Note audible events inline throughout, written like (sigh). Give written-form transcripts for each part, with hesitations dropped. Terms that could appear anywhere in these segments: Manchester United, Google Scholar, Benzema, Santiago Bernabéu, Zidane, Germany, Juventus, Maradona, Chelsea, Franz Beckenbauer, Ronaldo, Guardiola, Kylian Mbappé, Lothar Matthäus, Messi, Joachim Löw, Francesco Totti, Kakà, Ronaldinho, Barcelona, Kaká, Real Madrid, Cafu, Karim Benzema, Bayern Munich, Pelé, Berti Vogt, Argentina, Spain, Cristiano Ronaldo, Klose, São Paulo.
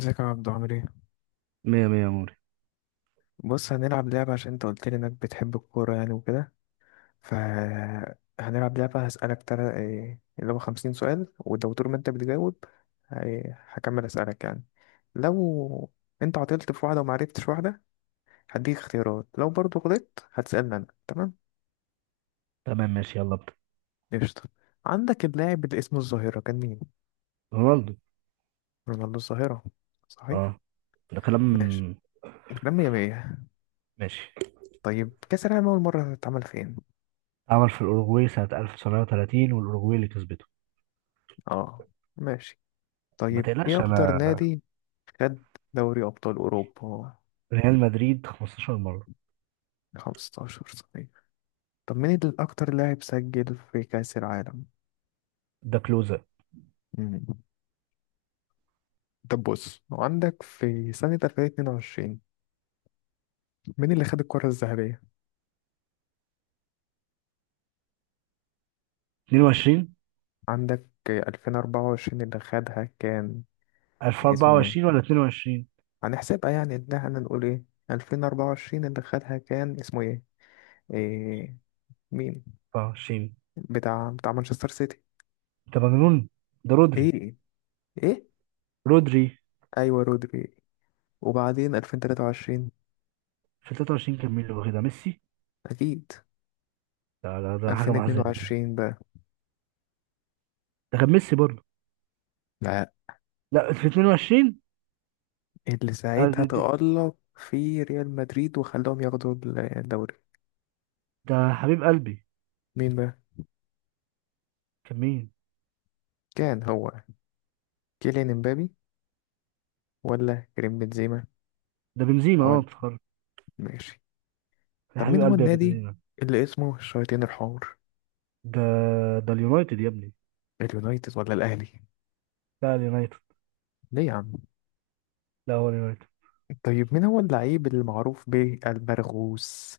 ازيك يا عبدو؟ عامل ايه؟ مية مية يا موري. بص، هنلعب لعبة عشان انت قلت لي انك بتحب الكورة يعني وكده. ف هنلعب لعبة، هسألك ترى ايه اللي هو 50 سؤال، ولو طول ما انت بتجاوب هكمل اسألك يعني. لو انت عطلت في واحدة ومعرفتش واحدة هديك اختيارات، لو برضو غلطت هتسألني انا. تمام؟ تمام، ماشي، يلا ابدأ. قشطة. عندك اللاعب اللي اسمه الظاهرة كان مين؟ رونالدو. رونالدو الظاهرة، اه، صحيح. ده كلام. ماشي، الكلام مية مية. ماشي. طيب كأس العالم أول مرة اتعمل فين؟ عمل في الأوروغواي سنة 1930 والأوروغواي اللي كسبته. اه، ماشي. ما طيب ايه تقلقش اكتر أنا. نادي خد دوري أبطال أوروبا؟ ريال مدريد 15 مرة. 15، صحيح. طب مين الأكتر لاعب سجل في كأس العالم؟ ده كلوزة. مم. طب بص، عندك في سنة 2022 مين اللي خد الكرة الذهبية؟ 22. عندك 2024 اللي خدها كان اسمه 1024 ايه؟ ولا 22؟ هنحسبها يعني ان احنا نقول ايه؟ 2024 اللي خدها كان اسمه ايه؟ إيه؟ مين؟ 24. بتاع مانشستر سيتي. أنت مجنون، ده رودري. ايه؟ ايه؟ رودري. ايوه، رودري. وبعدين 2023؟ في 23 كان مين اللي واخدها؟ ميسي. اكيد. ده حاجة محزنة. 2022 بقى؟ ده كان ميسي برضه. لا، لا، في 22. اللي ده, ساعتها ده, تألق في ريال مدريد وخلاهم ياخدوا الدوري. ده حبيب قلبي. مين بقى؟ كان مين؟ كان هو كيليان امبابي ولا كريم بنزيما ده بنزيما، اه ولا؟ افتكرت. ماشي. يا طب حبيب مين هو قلبي يا النادي بنزيما. اللي اسمه الشياطين الحمر؟ ده ده اليونايتد يا ابني. اليونايتد ولا الاهلي؟ لا، اليونايتد. ليه يا عم؟ لا، هو اليونايتد. طيب مين هو اللعيب المعروف بالبرغوث؟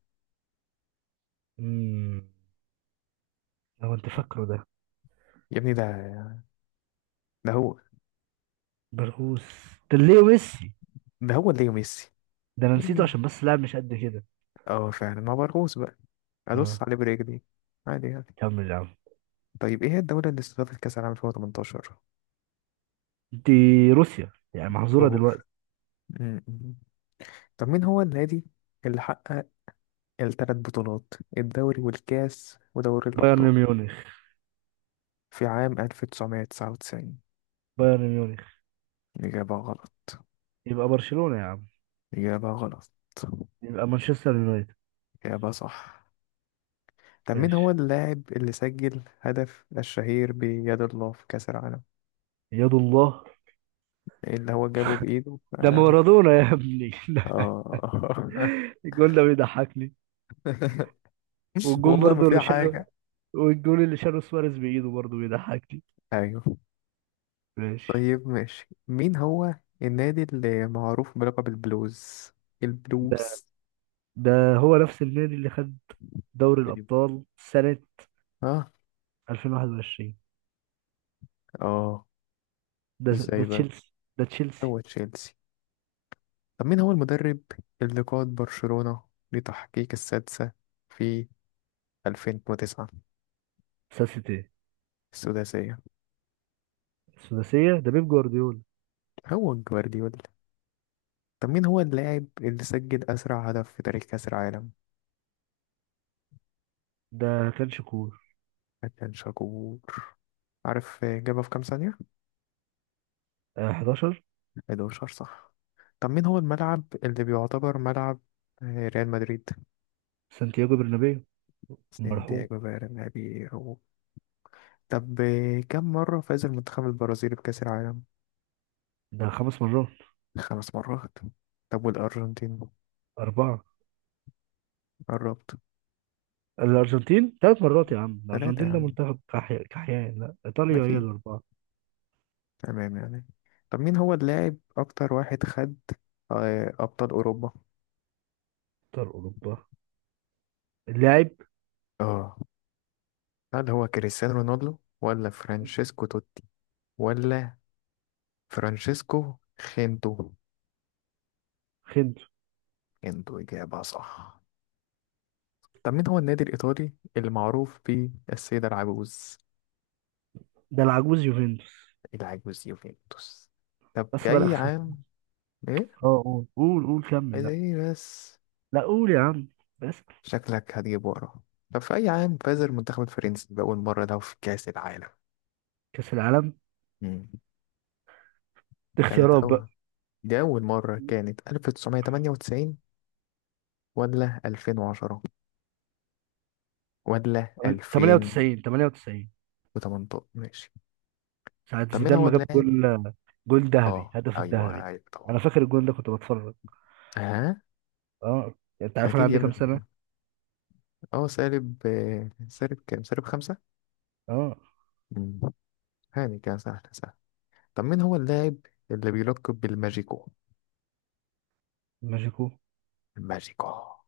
امم لو انت فاكره ده. يا ابني ده هو. برغوث. ده ليه ميسي. ده هو اللي ميسي. ده انا نسيته عشان ايه؟ بس لاعب مش قد كده. اه فعلا هو برغوث بقى، ادوس اه. عليه برجلي عادي يعني. كمل يا عم. طيب ايه هي الدولة اللي استضافت كأس العالم 2018؟ دي روسيا، يعني محظوره دلوقتي. الجمهور. مم. طب مين هو النادي اللي حقق الثلاث بطولات، الدوري والكاس ودوري بايرن الأبطال، ميونخ. في عام 1999؟ بايرن ميونخ. إجابة غلط. يبقى برشلونه يا عم. إجابة غلط. يبقى مانشستر يونايتد. إجابة صح. طب مين هو ماشي. اللاعب اللي سجل هدف الشهير بيد الله في كأس العالم، يد الله. اللي هو جابه بإيده؟ ده آه. مارادونا يا ابني (laughs) ده. آه. الجول ده بيضحكني. (laughs) والجون والله ما برضو في اللي شاله. حاجة. والجون اللي شاله سواريز بايده برضو بيضحكني. أيوه. ماشي. طيب ماشي، مين هو النادي اللي معروف بلقب البلوز؟ البلوز. ده هو نفس النادي اللي خد دوري أيوة. الأبطال سنة اه. 2021. اه. ده ازاي بقى؟ تشيلسي. ده تشيلسي. هو تشيلسي. طب مين هو المدرب اللي قاد برشلونة لتحقيق السادسة في 2009؟ ساسيتي. السداسية، السداسية ده بيب جوارديولا. هو جوارديولا. طب مين هو اللاعب اللي سجل أسرع هدف في تاريخ كأس العالم؟ ده كان شكور. كان شاكور. عارف جابها في كام ثانية؟ 11. 11، صح. طب مين هو الملعب اللي بيعتبر ملعب ريال مدريد؟ سانتياغو برنابيو. المرحوم. سانتياغو برنابيو. طب كم مرة فاز المنتخب البرازيلي بكأس العالم؟ ده خمس مرات. 5 مرات. طب والأرجنتين؟ أربعة. قربت. الأرجنتين ثلاث مرات يا عم. ثلاثة يا الأرجنتين ده عم، منتخب كحيان. لا، إيطاليا هي أكيد. الأربعة. تمام يعني. طب مين هو اللاعب أكتر واحد خد أبطال أوروبا؟ أبطال أوروبا. اللاعب. آه، هل هو كريستيانو رونالدو ولا فرانشيسكو توتي ولا فرانشيسكو خينتو؟ خنتو. خينتو، إجابة صح. طب مين هو النادي الإيطالي اللي معروف بيه السيدة العجوز؟ ده العجوز يوفنتوس. العجوز يوفنتوس. طب في بس بقى أي أخسر. عام؟ إيه؟ اه، قول قول قول، كمل. عايز لا. إيه بس؟ لا قول يا عم. بس. شكلك هتجيب ورا. طب في أي عام فاز المنتخب الفرنسي بأول مرة ده في كأس العالم؟ كأس العالم. مم. كانت اختيارات. أول، دي أول مرة، كانت 1998 ولا 2010 ولا 2018؟ 98 98. ماشي. ساعة طب مين زيدان هو ما جاب اللاعب؟ جول. جول ذهبي، اه، هدف أيوه الذهبي. أيوه طبعا. انا فاكر الجول ده كنت بتفرج. ها. اه. انت عارف انا أكيد يا عندي ابني. كام سنة؟ اه سالب سالب كام، سالب خمسة. اه. مم. هاني كان سهل سهل. طب مين هو اللاعب اللي بيلقب بالماجيكو؟ ماجيكو. الماجيكو.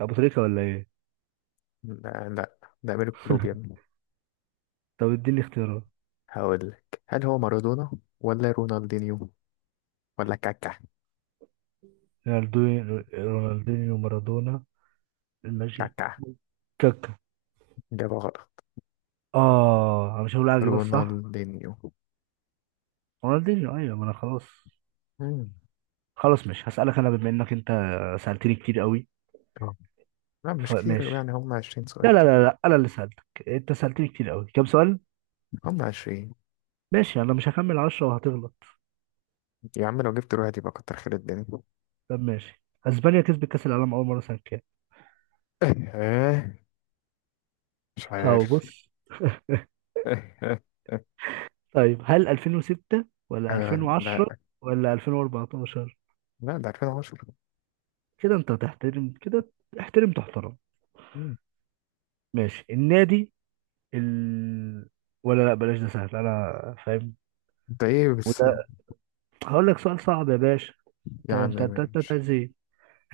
ابو تريكة ولا ايه؟ لا لا، ده أمير كلوب يا ابني. طب اديني اختيارات. هقول لك، هل هو مارادونا ولا رونالدينيو ولا كاكا؟ رونالدو. رونالدينيو، مارادونا. الماجيكو. كاكا، كاكا. إجابة غلط. اه، انا مش هقول اجيب الصح. رونالدينيو. رونالدينيو، ايوه، ما انا خلاص. مم. خلاص، مش هسألك انا بما انك انت سألتني كتير قوي. آه. لا مش كتير فماشي. يعني، هم 20 لا سؤال. لا لا لا، انا اللي سألتك، انت سألتني كتير قوي. كام سؤال؟ هم 20. ماشي، انا مش هكمل عشرة وهتغلط. يا عم لو جبت واحد يبقى كتر خير الدنيا. طب ماشي. اسبانيا كسبت كاس العالم اول مره سنه كام؟ (laughs) إيه؟ مش هاو، عارف. بص. (laughs) طيب هل 2006 ولا آه 2010 لا، ولا 2014؟ لا ده 2010. كده انت هتحترم كده. احترم تحترم. مم. ماشي النادي ال... ولا لا بلاش، ده سهل، انا فاهم. ده ايه بس؟ وده. هقول لك سؤال صعب يا باشا. انت يا عم انت انت انت أنت ماشي، ازاي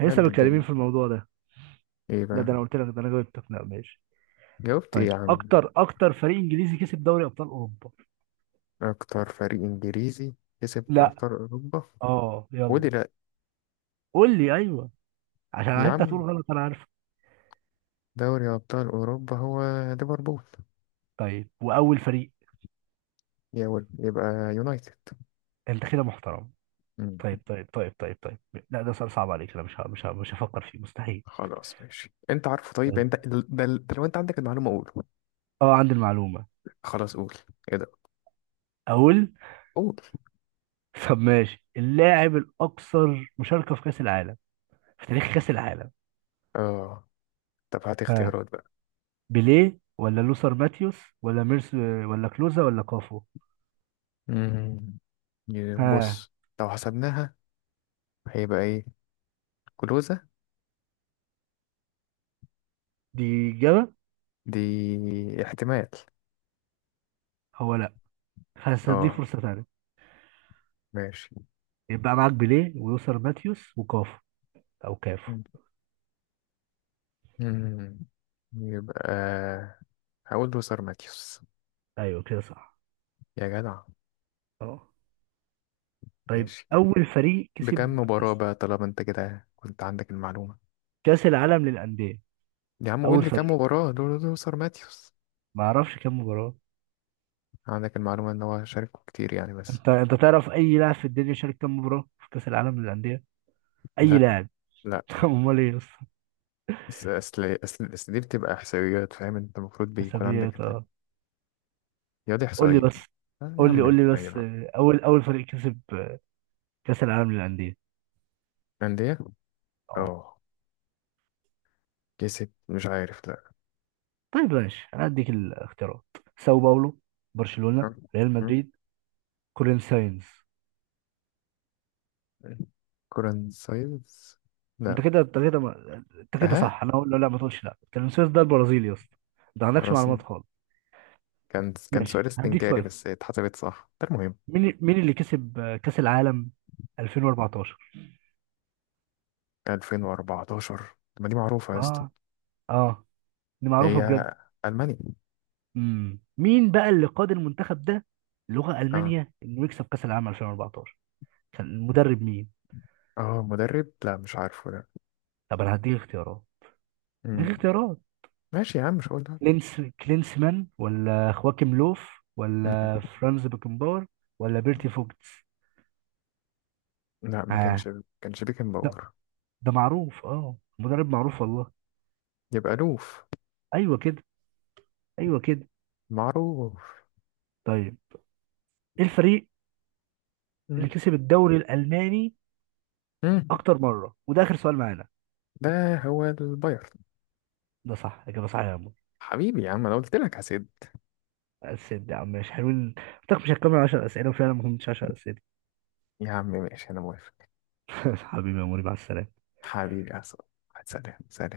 لسه مد متكلمين الدنيا. في الموضوع ده؟ ايه لا، بقى؟ ده انا قلت لك، ده انا جاوبتك. لا ماشي. جاوبت ايه طيب، يا عم؟ اكتر فريق انجليزي كسب دوري ابطال اوروبا. اكتر فريق انجليزي كسب لا. ابطال اوروبا اه يلا. ودلوقتي؟ قول لي ايوه عشان يا انت هتقول عم، غلط انا عارف. دوري أبطال أوروبا هو ليفربول. طيب، واول فريق. يبقى يونايتد. انت كده محترم. مم. طيب طيب طيب طيب طيب. لا، ده سؤال صعب عليك، انا مش هفكر فيه مستحيل. خلاص ماشي، أنت عارفه. طيب طيب. أنت ده لو أنت عندك المعلومة قول. اه، عندي المعلومه. خلاص قول، إيه ده؟ اقول. قول. طب ماشي، اللاعب الاكثر مشاركه في كاس العالم، في تاريخ كاس العالم. آه. طب هات ها. اختيارات بقى. بيليه ولا لوثر ماتيوس ولا ميرس ولا كلوزا ولا كافو؟ مم. ها. بص، لو حسبناها هيبقى إيه؟ كلوزة. دي اجابه. دي احتمال. هو لا. هديك آه، فرصه ثانيه. ماشي. يبقى معاك بيليه ولوثر ماتيوس وكافو. او كافو. مم. مم. يبقى هقول له سار ماتيوس. ايوه كده، صح. يا جدع. اه. طيب، ماشي، اول فريق بكم كسب مباراة بقى طالما انت كده كنت عندك المعلومة؟ كاس العالم للانديه. يا عم قول اول لي كم فريق. مباراة لوثر ماتيوس. ما اعرفش كام مباراه. عندك المعلومة ان هو شاركه كتير يعني بس. انت تعرف اي لاعب في الدنيا شارك كام مباراه في كاس العالم للانديه؟ اي لا. لاعب. لا. (laughs) امال ايه يا اسطى؟ بس اصل دي بتبقى احصائيات، فاهم؟ انت المفروض بيكون عندك حسابيات، انت. اه. يا دي قول لي احصائيات. بس. آه يا قول لي عم، قول لي غير بس، بقى. اول فريق كسب، كاس العالم للانديه. أندية. اه. اه، كسب مش عارف، لا. طيب ماشي، انا هديك الاختيارات. ساو باولو. م- برشلونه. ريال م- مدريد. كورين ساينز. كورن سايز. انت لا. كده، انت كده ما... انت كده ها. صح. انا اقول له لا، ما تقولش لا، كورين ساينز ده البرازيلي يا اسطى. انت ما أنا عندكش اصلا معلومات خالص. كان سؤال ماشي، هديك استنكاري سؤال. بس اتحسبت صح، ده المهم. مين اللي كسب، كأس العالم 2014. 2014؟ طب ما دي معروفة يا اسطى. اه. اه. دي معروفة هي بجد. ألمانيا. مين بقى اللي قاد المنتخب ده لغة اه. ألمانيا انه يكسب كأس العالم 2014؟ كان المدرب مين؟ اه، مدرب لا مش عارفه ده. طب انا هديك اختيارات. هديك مم. اختيارات. ماشي يا عم، مش هقول ده. كلينسمان ولا خواكيم لوف مم. ولا فرانز بيكنباور ولا بيرتي فوكتس؟ لا ما اه. كانش. كانش ده بيكنباور. ده معروف، اه مدرب معروف والله. يبقى لوف، ايوه كده. ايوه كده. معروف. طيب، ايه الفريق اللي مم. كسب الدوري الألماني مم. اكتر مره؟ وده اخر سؤال معانا. ده هو البايرن. ده صح، اجابه صحيحه يا عمور. حبيبي يا عم، انا قلت لك هسد. السيد يا عم مش حلوين. قلت لك مش هتكمل 10 اسئله وفعلا ما كملتش 10 اسئله. يا عم ماشي، انا موافق. (laughs) حبيبي يا موري، مع السلامه. حبيبي يا عصام، سلام سلام.